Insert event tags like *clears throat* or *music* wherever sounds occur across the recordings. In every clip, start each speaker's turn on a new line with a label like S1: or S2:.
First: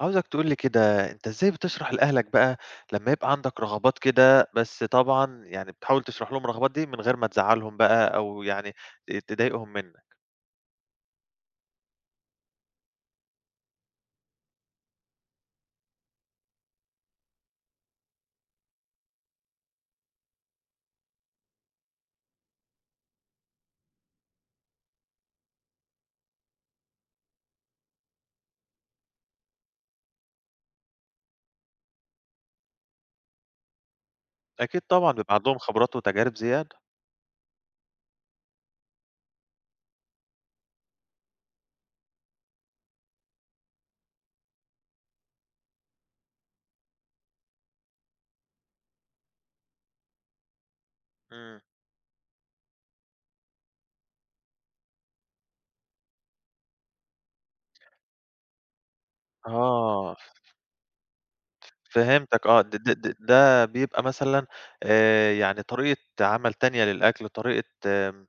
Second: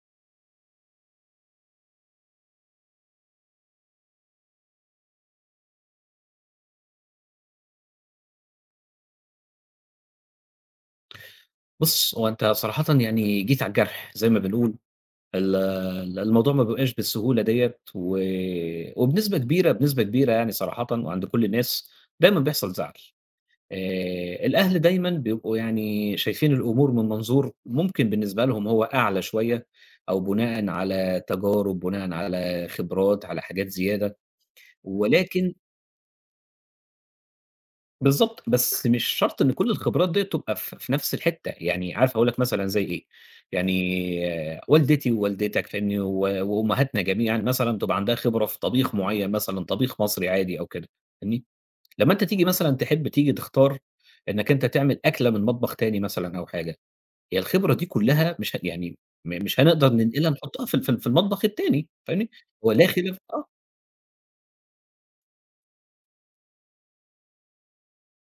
S1: عاوزك تقول لي كده، أنت إزاي بتشرح لأهلك بقى لمّا يبقى عندك رغبات كده، بس طبعًا يعني بتحاول تشرح لهم الرغبات دي من غير ما تزعّلهم بقى أو يعني تضايقهم منّك.
S2: بُص، هو أنت صراحةً يعني جيت على الجرح زي ما بنقول، الموضوع ما بيبقاش بالسهولة ديّة و وبنسبة كبيرة، بنسبة كبيرة يعني صراحةً وعند كل الناس دايمًا بيحصل زعل. الأهل دايمًا بيبقوا يعني شايفين الأمور من منظور ممكن بالنسبة لهم هو أعلى شوية أو بناءً على تجارب، بناءً على خبرات، على حاجات زيادة،
S1: أكيد طبعًا بيبقى
S2: ولكن
S1: عندهم خبرات وتجارب زيادة.
S2: بالضبط، بس مش شرط إن كل الخبرات ديّة تبقى في نفس الحتّة، يعني عارف أقول لك مثلًا زي إيه، يعني آه، والدتي ووالدتك فاهمني، وأمهاتنا جميعًا مثلًا تبقى عندها خبرة في طبيخ معيّن مثلًا، طبيخ مصري عادي أو كده فاهمني.
S1: إمم.
S2: لمّا أنت تيجي مثلًا تحب تيجي تختار إنّك أنت تعمل أكلة من مطبخ تاني مثلًا أو حاجة، هي الخبرة دي كلّها مش ه يعني م مش هنقدر
S1: آه.
S2: ننقلها نحطّها في ال في ال في المطبخ التاني فاهمني.
S1: فهمتك آه،
S2: هو
S1: د
S2: لا
S1: د د
S2: خلاف آه،
S1: ده بيبقى مثلًا يعني طريقة عمل تانية للأكل، طريقة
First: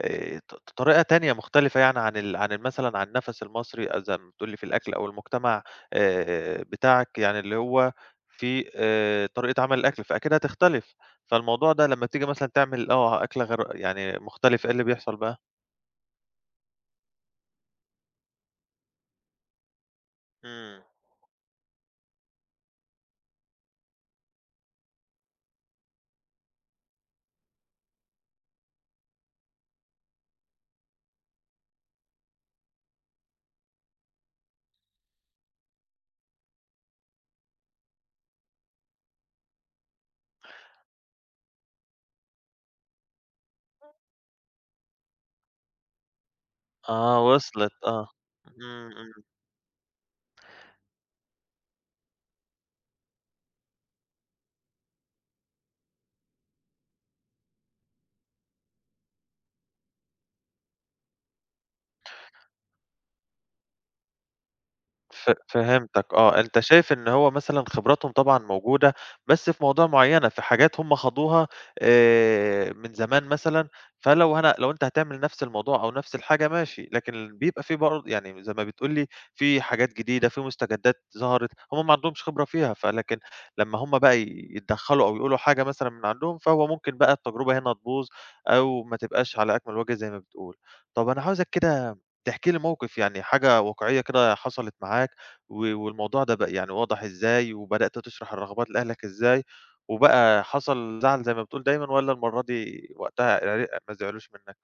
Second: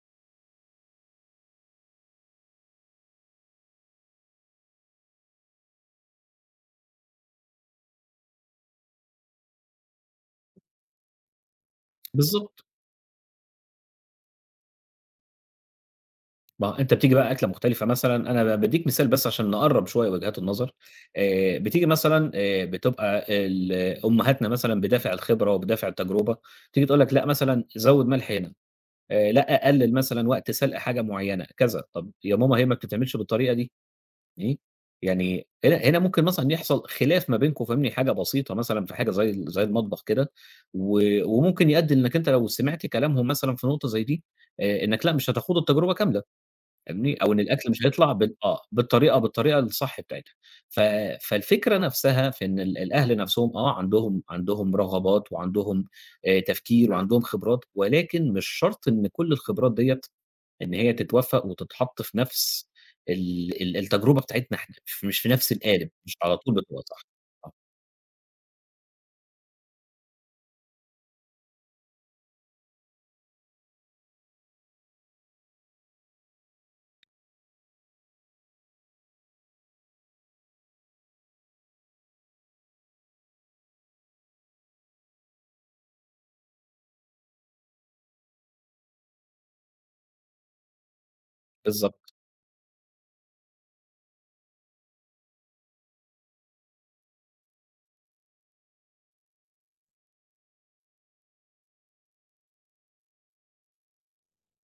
S1: طريقة تانية مختلفة يعني عن ال مثلًا عن النَفَس المصري زي ما بتقول لي في الأكل أو المجتمع بتاعك، يعني اللي هو في طريقة عمل الأكل، فأكيد هتختلف. فالموضوع ده لمّا بتيجي مثلًا
S2: بالضبط.
S1: تعمل أكلة غير يعني مختلفة، إيه اللي بيحصل بقى؟
S2: ما أنت بتيجي بقى أكلة مختلفة مثلًا، أنا بادّيك مثال بس عشان نقرّب شوية وجهات النظر.
S1: إمم،
S2: بتيجي مثلًا بتبقى ال أمهاتنا مثلًا بدافع الخبرة وبدافع التجربة، تيجي تقول لك لأ مثلًا زوّد ملح هنا، لأ قلّل مثلًا وقت سلق حاجة معيّنة، كذا، طَب يا ماما هي ما بتتعملش بالطريقة دي، إيه! يعني هنا ممكن مثلًا يحصل خلاف ما بينكم فاهمني، حاجة بسيطة مثلًا في حاجة زي المطبخ كده، و وممكن يؤدّي إنك أنت لو سمعت كلامهم مثلًا في نقطة زي دي، إنك لأ مش هتخوض التجربة كاملة. فاهمني؟
S1: آه،
S2: أو إن الأكل
S1: وصلت،
S2: مش
S1: آه،
S2: هيطلع
S1: إمم،
S2: بالطريقة
S1: إمم.
S2: بالطريقة الصح بتاعتها. ف فالفكرة نفسها في إن الأهل نفسهم آه، عندهم رغبات وعندهم تفكير وعندهم خبرات، ولكن مش شرط إن كل الخبرات ديّة إن هي تتوفّق وتتحط في نفس ال ال التجربة بتاعتنا إحنا، مش في
S1: ف
S2: نفس القالب،
S1: فهمتك
S2: مش على
S1: آه،
S2: طول
S1: أنت
S2: بتبقى
S1: شايف
S2: صح.
S1: إن هو
S2: آه،
S1: مثلًا خبراتهم طبعًا موجودة، بس في مواضيع معيّنة، في حاجات هم خاضوها من زمان مثلًا. فلو أنا لو أنت هتعمل نفس الموضوع أو نفس الحاجة ماشي، لكن بيبقى في يعني زي ما بتقول لي في حاجات جديدة، في مستجدات ظهرت، هم ما عندهمش خبرة فيها، فلكن لمّا هم بقى يتدخّلوا أو يقولوا حاجة مثلًا من عندهم، فهو ممكن بقى التجربة هنا تبوظ أو ما تبقاش على أكمل وجه زي ما بتقول. طَب أنا عاوزك كده
S2: بالضبط.
S1: تحكي لي موقف يعني حاجة واقعية كده حصلت معاك، و والموضوع ده بقى يعني واضح إزاي، وبدأت تشرح الرغبات لأهلك إزاي، وبقى حصل زعل زي ما بتقول دايمًا والّا المرة دي وقتها ما زعلوش منك؟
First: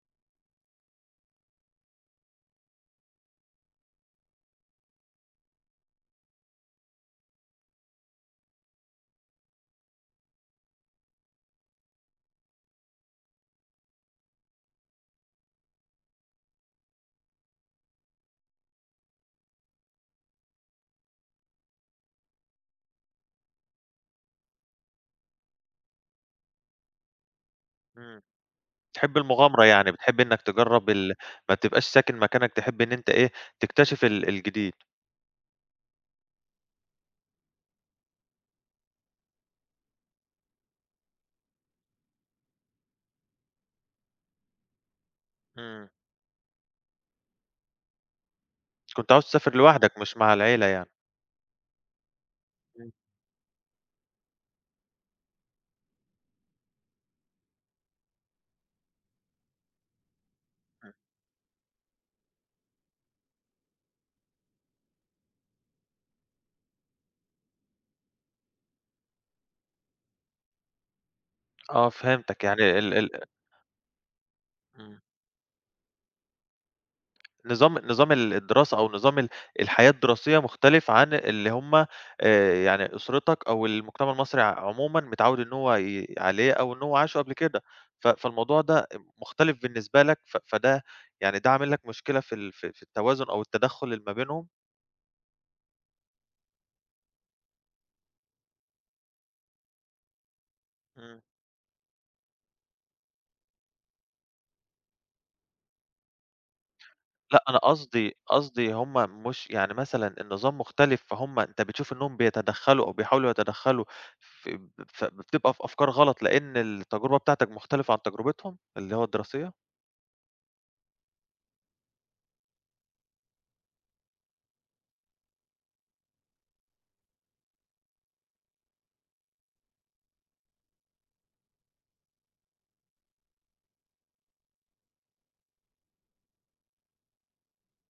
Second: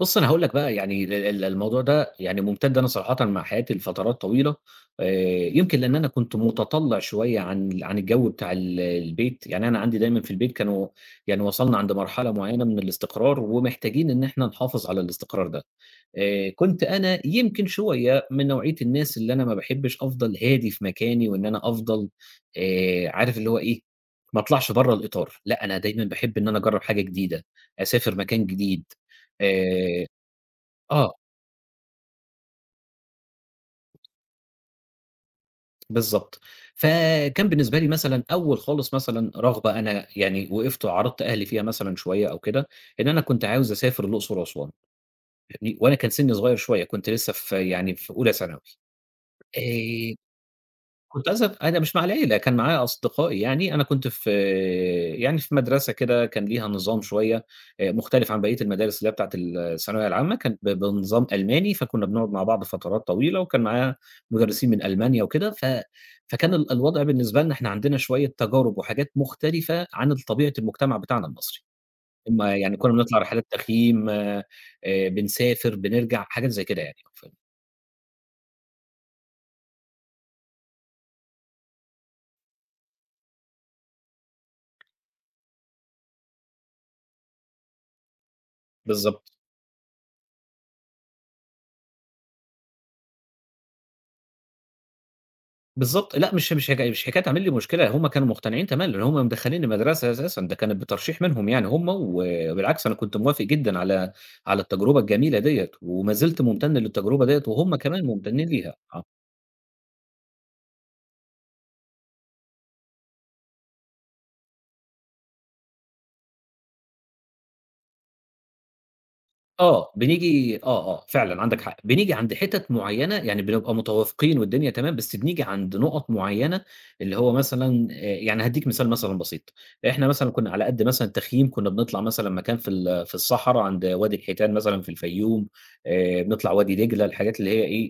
S2: بُص، أنا هاقول لك بقى يعني ال ال الموضوع ده يعني مُمتد أنا صراحةً مع حياتي لفترات طويلة. آآ يمكن لإن أنا كنت مُتطلّع شوية عن عن الجو بتاع البيت، يعني أنا عندي دايمًا في البيت كانوا يعني وصلنا عند مرحلة معيّنة من الاستقرار ومحتاجين إن إحنا نحافظ على الاستقرار ده. كنت أنا يمكن شوية من نوعية الناس اللي أنا ما باحبش أفضل هادي في مكاني وإن أنا أفضل عارف اللي هو إيه، ما أطلعش برّه الإطار، لأ أنا دايمًا باحب إن أنا أجرّب حاجة جديدة، أسافر
S1: إمم،
S2: مكان جديد.
S1: بتحب المغامرة يعني،
S2: آآ
S1: بتحب إنك تجرّب
S2: آه،
S1: ال ما تبقاش ساكن مكانك، تحب إن أنت إيه، تكتشف الجديد.
S2: بالضبط. فكان بالنسبة لي مثلًا أول خالص مثلًا رغبة أنا يعني وقفت وعارضت أهلي فيها مثلًا شوية أو كده، إن أنا كنت عاوز أسافر الأقصر وأسوان، فاهمني؟
S1: إمم،
S2: وأنا كان سنّي صغير شوية، كنت لسه في يعني في أولى ثانوي.
S1: كنت عاوز تسافر لوحدك
S2: آآ
S1: مش مع العيلة يعني.
S2: كنت أسف أنا مش مع العيلة، كان معايا
S1: إمم،
S2: أصدقائي يعني، أنا كنت في يعني في مدرسة كده كان ليها نظام شوية مختلف عن بقية المدارس اللي هي بتاعة الثانوية العامة، كانت
S1: إمم،
S2: بنظام ألماني، فكنا بنقعد مع بعض فترات طويلة، وكان معايا مدرسين من ألمانيا وكده. فكان الوضع بالنسبة لنا إحنا عندنا شوية تجارب وحاجات مختلفة عن طبيعة المجتمع بتاعنا المصري.
S1: آه فهمتك
S2: أما يعني
S1: يعني
S2: كنا
S1: ال
S2: بنطلع
S1: ال
S2: رحلات تخييم
S1: إمم.
S2: بنسافر، بنرجع، حاجات زي كده يعني، ف
S1: نظام الدراسة أو نظام الحياة الدراسية مختلف عن اللي هم يعني أسرتك أو المجتمع المصري عمومًا متعوّد إن هو عليه أو إن هو عاشه قبل كده. فالموضوع ده
S2: بالضبط.
S1: مختلف بالنسبة لك فده يعني ده عامل لك مشكلة في ال في في التوازن أو التدخُّل اللي ما بينهم؟
S2: بالضبط، لأ مش مش حكا مش حكاية عامل لي مشكلة، هُم كانوا مقتنعين تمامًا، لأن هُم مدخّلينّي مدرسة أساسًا، ده كانت
S1: إمم.
S2: بترشيح منهم يعني هُم، وبالعكس أنا كنت موافق جدًا على التجربة الجميلة ديّة، وما زلت ممتن للتجربة ديّة،
S1: لأ، أنا
S2: وهُم كمان
S1: قصدي
S2: ممتنين
S1: قصدي
S2: ليها.
S1: هُم
S2: آه.
S1: مش يعني مثلًا النظام مختلف، فهُم أنت بتشوف إنّهم بيتدخّلوا أو بيحاولوا يتدخّلوا في بتبقى في أفكار غلط لإن التجربة بتاعتك مختلفة عن تجربتهم اللي هو الدراسية؟
S2: آه، فعلًا عندك حق، بنيجي عند حِتَت معيّنة يعني بنبقى متوافقين والدنيا تمام، بس بنيجي عند نُقط معيّنة اللي هو مثلًا يعني هادّيك مثال مثلًا بسيط. إحنا مثلًا كنا على قد مثلًا التخييم كنا بنطلع مثلًا مكان في في الصحرا عند وادي الحيتان مثلًا في الفيوم، بنطلع وادي دجلة، الحاجات اللي هي إيه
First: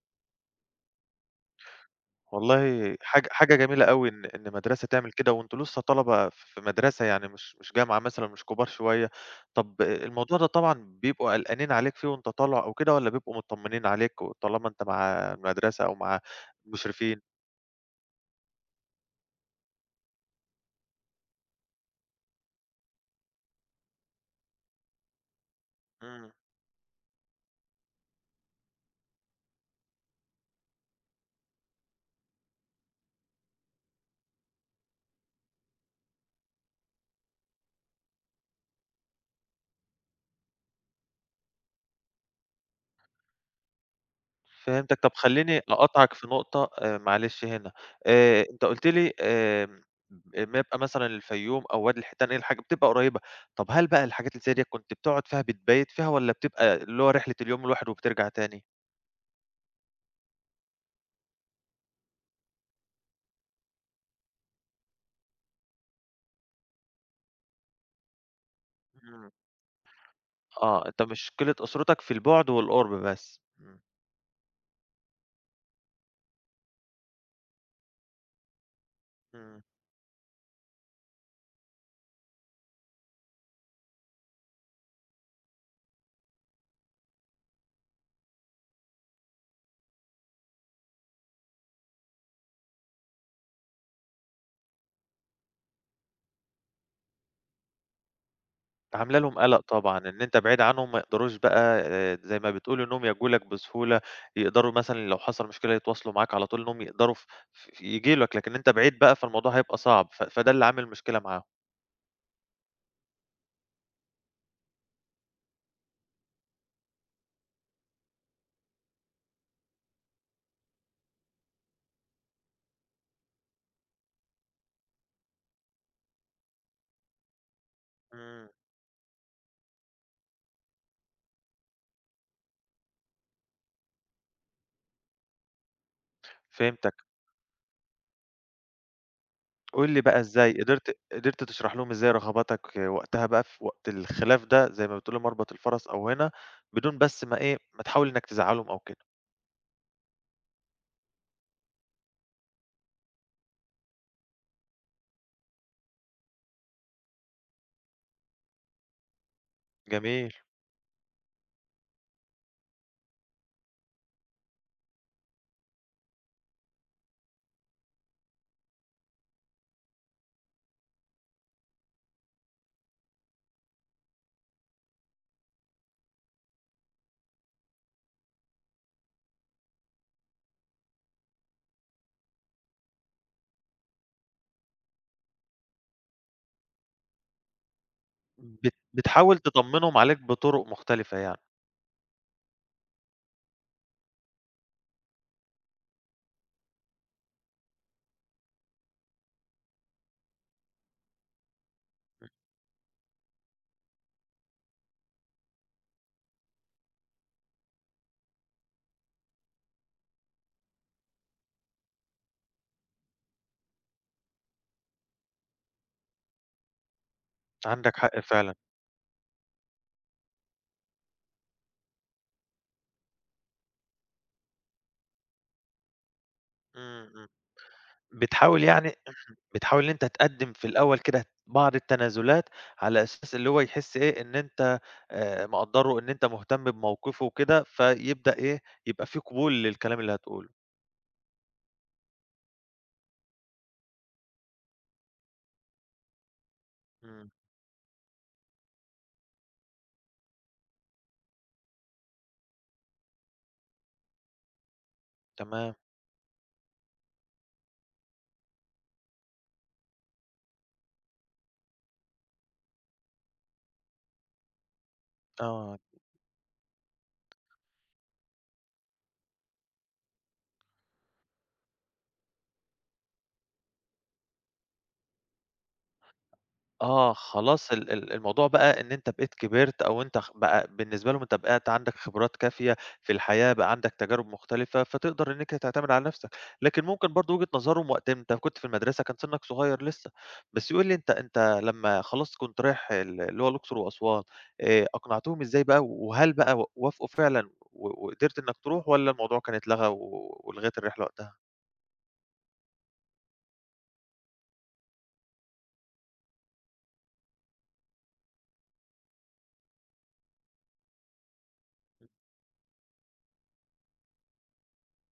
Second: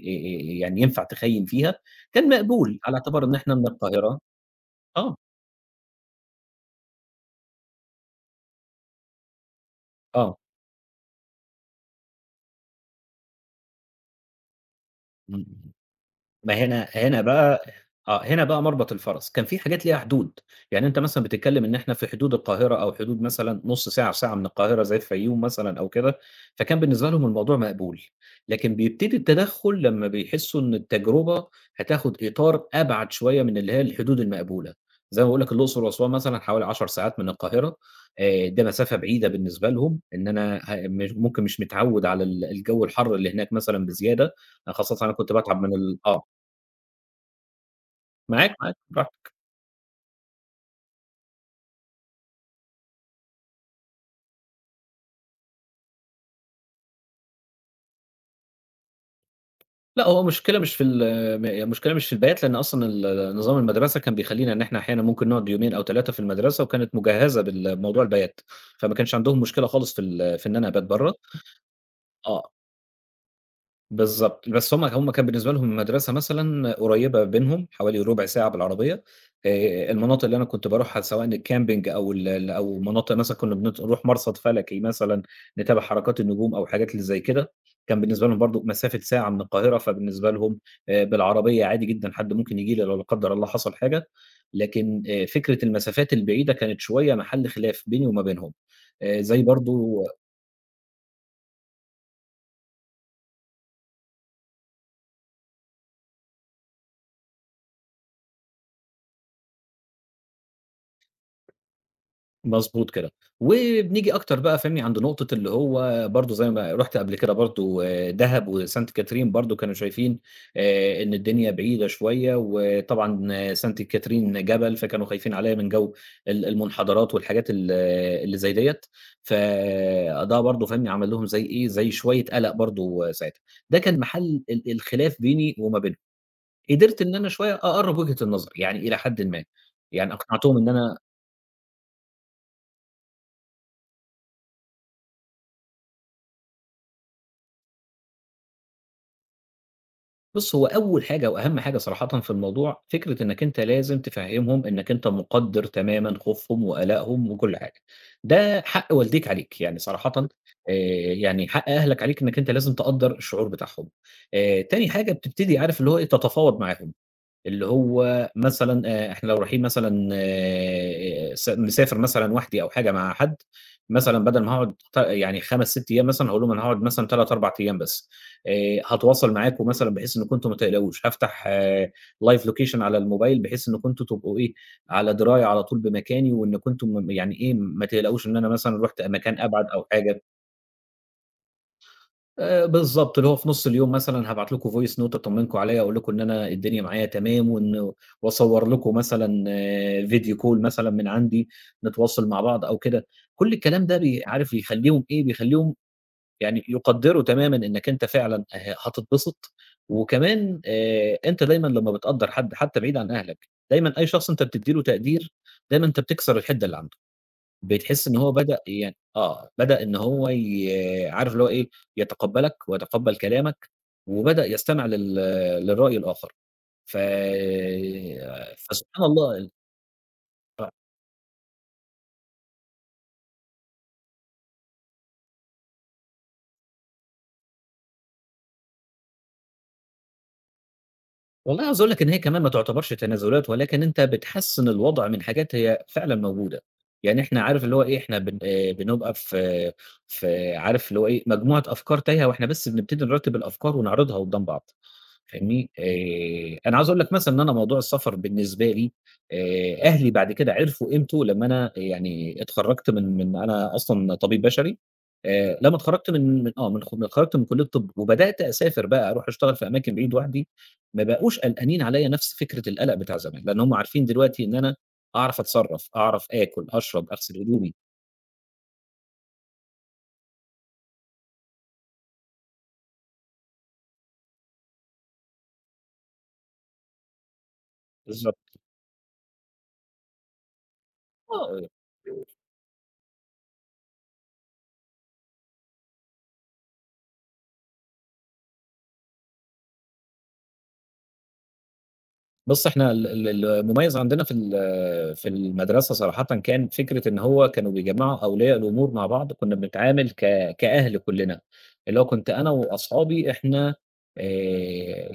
S2: يعني ينفع تخيّم فيها، كان مقبول على
S1: والله
S2: اعتبار
S1: حاجة
S2: إن إحنا
S1: حاجة
S2: من
S1: جميلة أوي
S2: القاهرة.
S1: إن مدرسة تعمل
S2: آه،
S1: كده وأنتم لسه طلبة في مدرسة يعني مش جامعة مثلًا، مش كبار شوية. طَب
S2: آه،
S1: الموضوع ده طبعًا بيبقوا قلقانين عليك فيه وأنت طالع أو كده والّا بيبقوا متطمنين عليك وطالما أنت مع
S2: إمم.
S1: المدرسة أو مع
S2: ما هنا
S1: المشرفين؟
S2: هنا بقى آه، هنا بقى مربط الفرس، كان في حاجات ليها حدود. يعني أنت مثلًا بتتكلم إن إحنا في حدود القاهرة أو حدود مثلًا نُص ساعة، ساعة من القاهرة زي الفيوم مثلًا أو كده،
S1: إمم.
S2: فكان بالنسبة لهم الموضوع مقبول، لكن بيبتدي التدخُّل لمّا بيحسّوا إن التجربة هتاخد إطار أبعد شوية من اللي هي الحدود المقبولة. زي ما باقول لك الأقصر وأسوان مثلًا حوالي 10 ساعات من القاهرة، ده مسافة بعيدة بالنسبة لهم، إن أنا ه مش ممكن مش متعوّد على الجو الحَر اللي هناك مثلًا بزيادة،
S1: فهمتك،
S2: خاصةً
S1: طب
S2: أنا كنت
S1: خلّيني
S2: باتعب من ال
S1: أقاطعك
S2: آه.
S1: في نقطة معلش هنا،
S2: معاك،
S1: أنت
S2: معاك
S1: قُلت لي
S2: براحتك.
S1: أمّا يبقى مثلًا الفيوم أو وادي الحيتان هي الحاجة بتبقى قريّبة، طب هل بقى الحاجات اللي زي ديّة كنت بتقعد فيها بتبيت فيها والّا بتبقى اللي هو رحلة اليوم الواحد وبترجع تاني؟
S2: لأ، هو المشكلة مش في ال هي المشكلة مش في البيات، لإن أصلًا نظام المدرسة كان بيخلّينا إن إحنا أحيانًا ممكن نقعد يومين أو 3 في المدرسة، وكانت مجهّزة بالموضوع البيات، فما كانش
S1: إمم،
S2: عندهم مشكلة خالص في ال في إن أنا أبات
S1: آه، أنت
S2: برّه.
S1: مشكلة أسرتك في
S2: آه.
S1: البُعد والقُرب بس، إمم،
S2: بالضبط، بس هم كان بالنسبة لهم المدرسة مثلًا قريّبة بينهم حوالي ربع ساعة بالعربية.
S1: إمم.
S2: المناطق اللي أنا كنت باروحها سواء الcamping أو ال ال أو مناطق مثلًا كنا نروح مرصد فلكي مثلًا، نتابع حركات النجوم أو حاجات اللي زي كده، كان بالنسبة لهم برضه مسافة ساعة من القاهرة، فبالنسبة لهم بالعربية عادي جدًا حد ممكن ييجي لي لو لا قدّر الله حصل حاجة، لكن فكرة المسافات البعيدة كانت شوية محل خلاف بيني وما بينهم.
S1: عاملة لهم
S2: زي
S1: قَلَق طبعًا،
S2: برضه
S1: إن أنت بعيد عنهم ما يقدروش بقى زي ما بتقول إنّهم يجوا لك بسهولة، يقدروا مثلًا لو حصل مشكلة يتواصلوا معاك على طول إنّهم يقدروا ف ف ييجوا لك، لكن أنت بعيد بقى فالموضوع هيبقى صعب، فده اللي عامل مشكلة معاهم.
S2: مضبوط كده. وبنيجي أكتر بقى فاهمني عند نقطة اللي هو برضه زي ما رُحت قبل كده برضه دهب وسانت كاترين برضه كانوا شايفين إن الدنيا بعيدة شوية، وطبعًا آه، سانت كاترين جبل فكانوا خايفين عليّا من جو المنحدرات والحاجات ال اللي
S1: إمم،
S2: زي ديّة، فده برضه فاهمني عمل لهم زي إيه، زي شوية قلق برضه ساعتها، ده كان محل الخلاف بيني وما بينهم. قدرت
S1: فهمتك.
S2: إن أنا شوية أقرّب وجهة النظر، يعني إلى حدٍ ما،
S1: قُل لي
S2: يعني
S1: بقى
S2: أقنعتهم
S1: إزاي
S2: إن أنا
S1: قدرت تشرح لهم إزاي رغباتك وقتها بقى في وقت الخلاف ده زي ما بتقول مربط الفَرَس أو هنا، بدون بس ما إيه، ما تحاول إنّك تزعّلهم أو كده.
S2: بُص، هو أول حاجة وأهم حاجة صراحةً في الموضوع، فكرة إنّك أنت لازم تفهّمهم إنّك أنت مُقدّر تمامًا خوفهم وقلقهم وكل حاجة. ده حق والديك عليك، يعني صراحةً
S1: جميل.
S2: آآ يعني حق أهلك عليك إنّك أنت لازم تقدّر الشعور بتاعهم. تاني حاجة بتبتدي عارف اللي هو إيه، تتفاوض معاهم. اللي هو مثلًا إحنا لو رايحين مثلًا س مسافر مثلًا وحدي أو حاجة مع حد، مثلًا بدل ما هاقعد ت يعني 5، 6 أيام مثلًا هاقول لهم أنا هاقعد مثلًا 3، 4 أيام بس. هاتواصل معاكم مثلًا بحيث إنكم أنتم ما تقلقوش، هافتح live location على الموبايل بحيث إنكم أنتم تبقوا إيه، على دراية على طول بمكاني وإنكم أنتم م يعني إيه، ما تقلقوش إن أنا
S1: بت
S2: مثلًا رُحت مكان
S1: بتحاول
S2: أبعد أو
S1: تطمّنهم عليك
S2: حاجة.
S1: بطُرق مختلفة يعني.
S2: بالضبط، اللي هو في نُص اليوم مثلًا هابعت لكم voice note أطمّنكم عليّا، أقول لكم إن أنا الدنيا معايا تمام وأصوّر لكم مثلًا آه، فيديو call مثلًا من عندي، نتواصل مع بعض أو كده. كل الكلام ده عارف يخلّيهم إيه، بيخلّيهم يعني يقدّروا تمامًا إنّك أنت فعلًا هتتبسط. وكمان أنت دايمًا لمّا بتقدّر حد حتى بعيد عن أهلك، دايمًا أي شخص أنت بتدّي له تقدير، دايمًا أنت بتكسر الحِدّة اللي عنده.
S1: عندك
S2: بتحس إن
S1: حق
S2: هو
S1: فعلًا.
S2: بدأ يعني آه، بدأ إن هو ي عارف اللي هو إيه، يتقبّلك ويتقبّل كلامك، وبدأ يستمع للرأي الآخر. ف
S1: إمم، إمم. بتحاول يعني
S2: فسبحان
S1: *clears throat*
S2: الله ال
S1: بتحاول إن أنت تقدّم في
S2: آه،
S1: الأول كده بعض التنازلات، على أساس اللي هو يحس إيه، إن أنت مقدّره، إن أنت مهتم بموقفه وكده، فيبدأ إيه، يبقى في قبول للكلام اللي هتقوله.
S2: والله عاوز أقول لك إن هي كمان ما تعتبرش تنازلات، ولكن أنت بتحسّن الوضع من حاجات هي فعلًا موجودة. يعني
S1: إمم،
S2: إحنا عارف اللي هو إيه، إحنا بن بنبقى في عارف اللي هو إيه، مجموعة أفكار تايهة وإحنا بس بنبتدي نرتّب الأفكار ونعرضها قدّام بعض. فاهمني؟
S1: تمام،
S2: أنا عاوز أقول لك مثلًا إن أنا موضوع السفر بالنسبة لي أهلي بعد كده عرفوا قيمته لمّا أنا يعني اتخرّجت من من أنا أصلًا طبيب بشري. لمّا
S1: آه.
S2: اتخرّجت من من آه، من خ من- اتخرّجت من كلية الطب وبدأت أسافر بقى أروح أشتغل في أماكن بعيد لوحدي، ما بقوش قلقانين عليّا نفس فكرة القلق بتاع زمان، لإن هم عارفين دلوقتي إن أنا أعرف أتصرّف، أعرف آكل، أشرب،
S1: آه،
S2: أغسل
S1: خلاص
S2: هدومي.
S1: ال ال الموضوع بقى إن أنت بقيت كبرت أو أنت بقى بالنسبة لهم أنت بقيت عندك خبرات كافية في الحياة، بقى عندك تجارب مختلفة، فتقدر إنك تعتمد على نفسك، لكن ممكن برضه وجهة نظرهم وقت أنت
S2: بالضبط.
S1: كنت في المدرسة كان سنك صغير لسه، بس يقول لي أنت
S2: آه.
S1: لمّا خلاص كنت رايح اللي هو الأقصر وأسوان، أقنعتهم إزاي بقى وهل بقى وافقوا فعلًا وقدرت إنك تروح والّا الموضوع كان اتلغى ولغيت الرحلة وقتها؟
S2: بُص، إحنا ال ال المميز عندنا في ال في المدرسة صراحةً كان فكرة إن هو كانوا بيجمّعوا أولياء الأمور مع بعض، كُنّا بنتعامل ك كأهل كُلّنا، اللي هو كنت أنا وأصحابي إحنا آآ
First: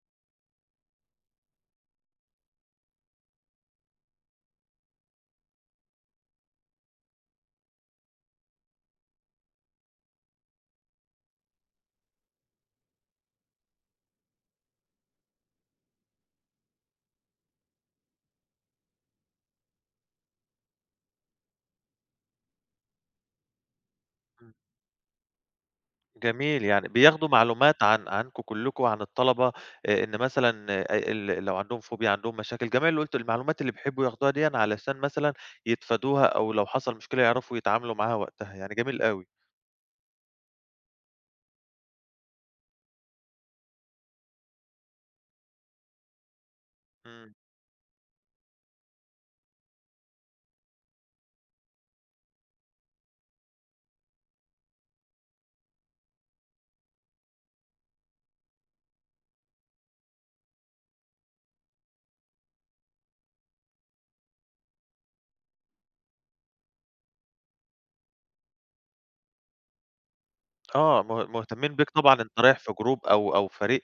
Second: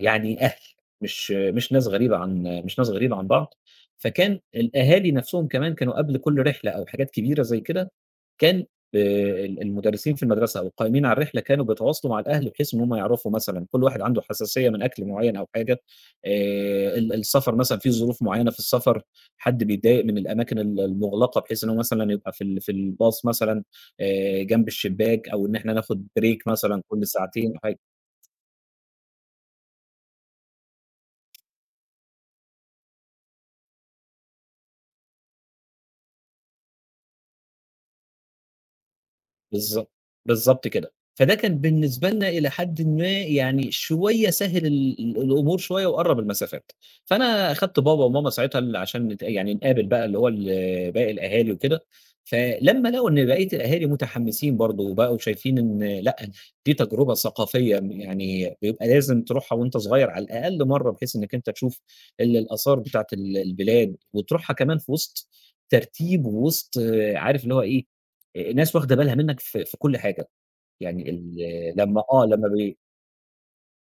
S2: يعني أهل، مش ناس غريبة عن بعض. فكان الأهالي نَفْسهم كمان كانوا قبل كل رحلة أو حاجات كبيرة زي كده كان آآ ال المدرسين في المدرسة أو القائمين على الرحلة كانوا بيتواصلوا مع الأهل بحيث إن هم يعرفوا مثلًا كل واحد عنده حساسية من أكل معيّن أو حاجة. ال السفر مثلًا في ظروف معيّنة في السفر، حد بيتضايق من الأماكن المُغلقة بحيث إن هو مثلًا يبقى في ال في الباص مثلًا
S1: إمم.
S2: جنب الشباك أو إن إحنا ناخد break
S1: جميل،
S2: مثلًا
S1: يعني
S2: كل
S1: بياخدوا
S2: ساعتين أو حاجة.
S1: معلومات عنكم كلّكم وعن الطلبة، إن مثلًا لو عندهم فوبيا، عندهم مشاكل، جميع اللي قُلته المعلومات اللي بيحبّوا ياخدوها ديًّا علشان مثلًا يتفادوها أو لو حصل مشكلة يعرفوا يتعاملوا معاها وقتها، يعني جميل أوي.
S2: بالضبط، بالضبط كده. فده كان بالنسبة لنا إلى حدٍ ما يعني شوية سهِّل الأمور شوية وقرّب المسافات.
S1: إمم.
S2: فأنا أخدت بابا وماما ساعتها عشان يعني نقابل بقى اللي هو باقي الأهالي وكده. فلمّا لقوا إن بقية الأهالي متحمّسين برضه وبقوا شايفين إن لأ، دي تجربة ثقافية يعني بيبقى لازم تروحها وأنت صغير على الأقل مرّة بحيث إنّك أنت تشوف الآثار بتاعة البلاد وتروحها كمان في وسط ترتيب ووسط آه، عارف اللي هو إيه، الناس واخدة بالها منّك في كل حاجة.
S1: آه،
S2: يعني
S1: مه
S2: ال
S1: مهتمين بيك
S2: لمّا
S1: طبعًا،
S2: آه،
S1: أنت
S2: لمّا
S1: رايح في
S2: بي
S1: group أو فريق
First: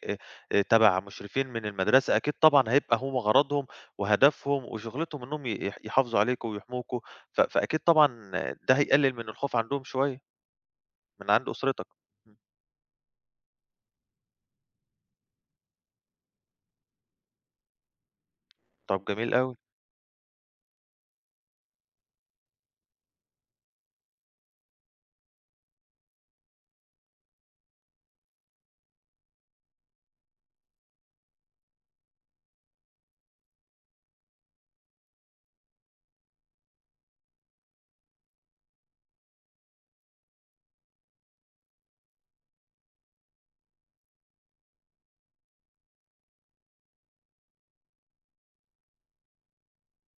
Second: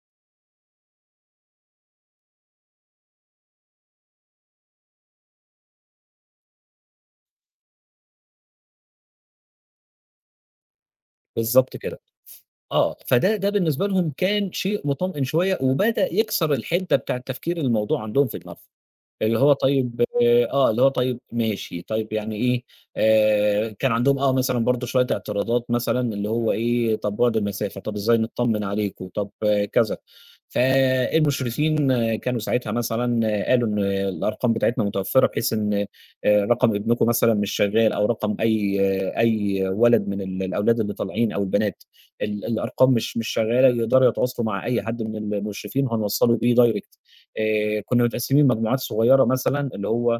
S1: تَبَع مشرفين من المدرسة، أكيد طبعًا هيبقى هم غرضهم وهدفهم وشغلتهم إنّهم ي يح يحافظوا عليكم ويحموكم، فأكيد طبعًا ده هيقلل من الخوف عندهم شوية من عند
S2: بالضبط
S1: أسرتك.
S2: كده.
S1: إمم.
S2: آه، فده ده بالنسبة لهم كان شيء مطمئن شوية، وبدأ يكسر الحِدة بتاع تفكير الموضوع عندهم في دماغهم.
S1: طَب جميل
S2: اللي هو
S1: أوي.
S2: طيب آه، اللي هو طيب ماشي، طيب يعني إيه، كان عندهم آه مثلًا برضه شوية اعتراضات مثلًا اللي هو إيه، طب بُعد المسافة، طب إزاي نطمن عليكم، طب آه كذا. فالمشرفين آه، كانوا ساعتها مثلًا آه، قالوا إن الأرقام بتاعتنا متوفرة بحيث إن رقم ابنكم مثلًا مش شغال أو رقم أي آه، أي ولد من الأولاد اللي طالعين أو البنات، الأرقام مش شغالة يقدروا يتواصلوا مع أي حد من المشرفين وهنوصّله بيه direct. كُنّا متقسّمين مجموعات صغيّرة مثلًا، اللي هو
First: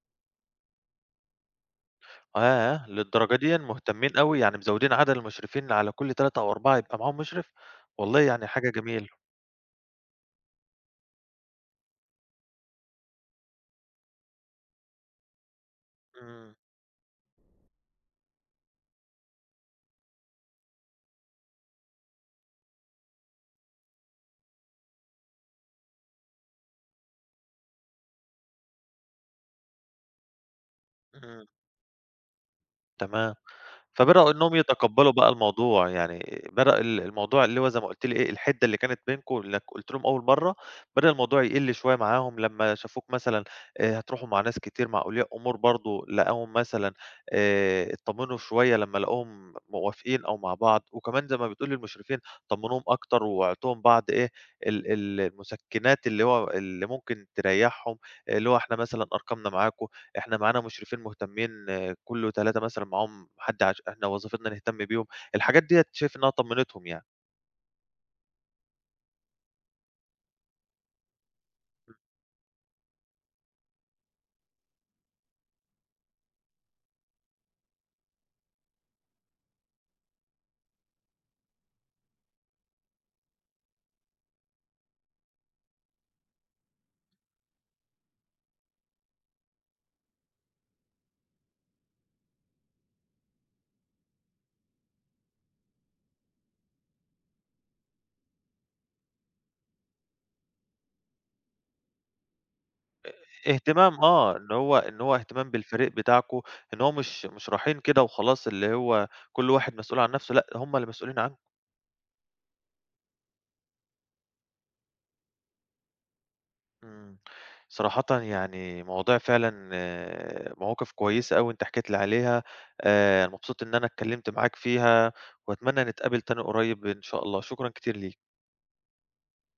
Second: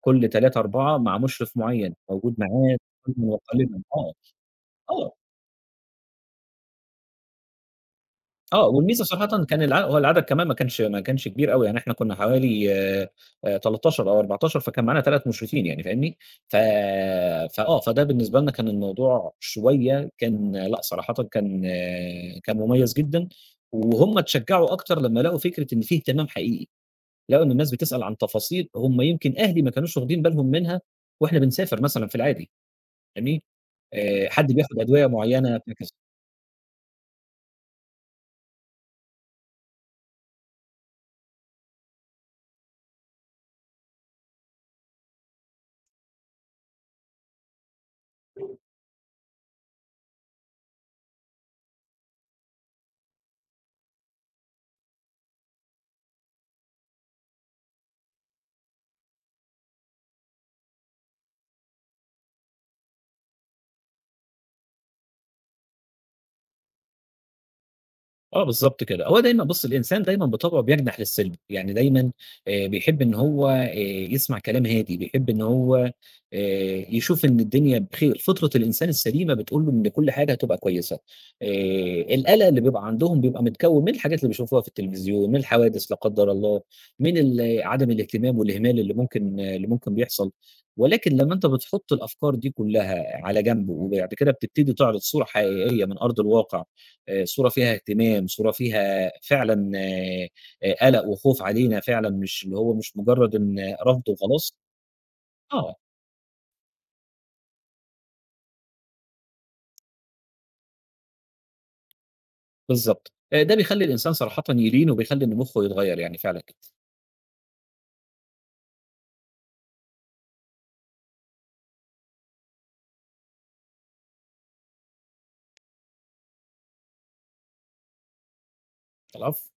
S2: كل 3، 4 مع مُشرف معيّن موجود معاه
S1: ياه! للدرجة
S2: قليلًا
S1: ديًا
S2: وقليلًا آه،
S1: مهتمين أوي، يعني مزوّدين عدد
S2: آه،
S1: المشرفين على كل 3 أو 4 يبقى معاهم مشرف، والله يعني
S2: آه،
S1: حاجة
S2: والميزة
S1: جميل.
S2: صراحةً كان هو العدد كمان ما كانش كبير أوي، يعني إحنا كُنّا حوالي 13 أو 14 فكان معانا 3 مُشرفين يعني فاهمني؟ ف
S1: إمم،
S2: فآه، فده بالنسبة لنا كان الموضوع شوية كان لأ صراحةً كان آه، كان مُميّز جدًا. وهُم اتشجّعوا أكتر لمّا لقوا فكرة إن في اهتمام حقيقي. لقوا إن الناس بتسأل عن تفاصيل هم يمكن أهلي ما كانوش واخدين بالهم منها وإحنا
S1: إمم،
S2: بنسافر مثلًا في العادي،
S1: تمام.
S2: فاهمني؟
S1: فبدأوا
S2: حد
S1: إنّهم
S2: بياخد أدوية
S1: يتقبّلوا بقى
S2: معيّنة
S1: الموضوع، يعني بدأ الموضوع اللي هو زي ما قُلت لي إيه، الحِدّة اللي كانت بينكم اللي قُلت لهم أول مرّة، بدأ الموضوع يقِل شوية معاهم لمّا شافوك مثلًا هتروحوا مع ناس كتير، مع أولياء أمور برضه لقاهم مثلًا اتطمّنوا شوية لمّا لقوهم موافقين أو مع بعض، وكمان زي ما بتقول للمشرفين طمّنوهم أكتر وأعطوهم بعض إيه، ال ال المُسكِّنات اللي هو اللي ممكن تريّحهم، اللي هو إحنا مثلًا أرقامنا معاكم، إحنا معانا مشرفين مهتمين كُلّه 3 مثلًا معاهم حد إحنا وظيفتنا نهتم بيهم، الحاجات ديّة شايف إنها طمّنتهم يعني.
S2: آه بالضبط كده. هو دايمًا بُص الإنسان دايمًا بطبعه بيجنح للسلب، يعني دايمًا بيحب إن هو يسمع كلام هادي، بيحب إن هو يشوف إن الدنيا بخير، فطرة الإنسان السليمة بتقول له إن كل حاجة هتبقى كويسة. آآ القلق اللي بيبقى عندهم بيبقى متكوّن من الحاجات اللي بيشوفوها في التلفزيون، من الحوادث لا قدّر الله، من عدم الاهتمام والإهمال اللي ممكن بيحصل، ولكن لمّا أنت بتحط الأفكار دي كلّها على جنب وبعد كده بتبتدي تعرض صورة حقيقية من أرض الواقع صورة فيها اهتمام، صورة فيها فعلًا قلق وخوف علينا فعلًا، مش اللي هو مش مجرد إن
S1: اهتمام
S2: رفض
S1: آه، إن
S2: وخلاص.
S1: هو اهتمام
S2: آه،
S1: بالفريق بتاعكم، إن هو مش رايحين كده وخلاص اللي هو كل واحد مسؤول عن نَفْسه، لأ هم اللي مسؤولين عنكم.
S2: بالضبط. ده بيخلّي الإنسان صراحةً يلين وبيخلّي إن مخّه يتغيّر يعني فعلًا كده.
S1: إمم. صراحةً يعني مواضيع فعلًا مواقف كويسة أوي أنت حكيت لي عليها، مبسوط إن أنا اتكلّمت معاك فيها وأتمنى نتقابل تاني قريب إن شاء الله، شكرًا كتير ليك.
S2: العفو.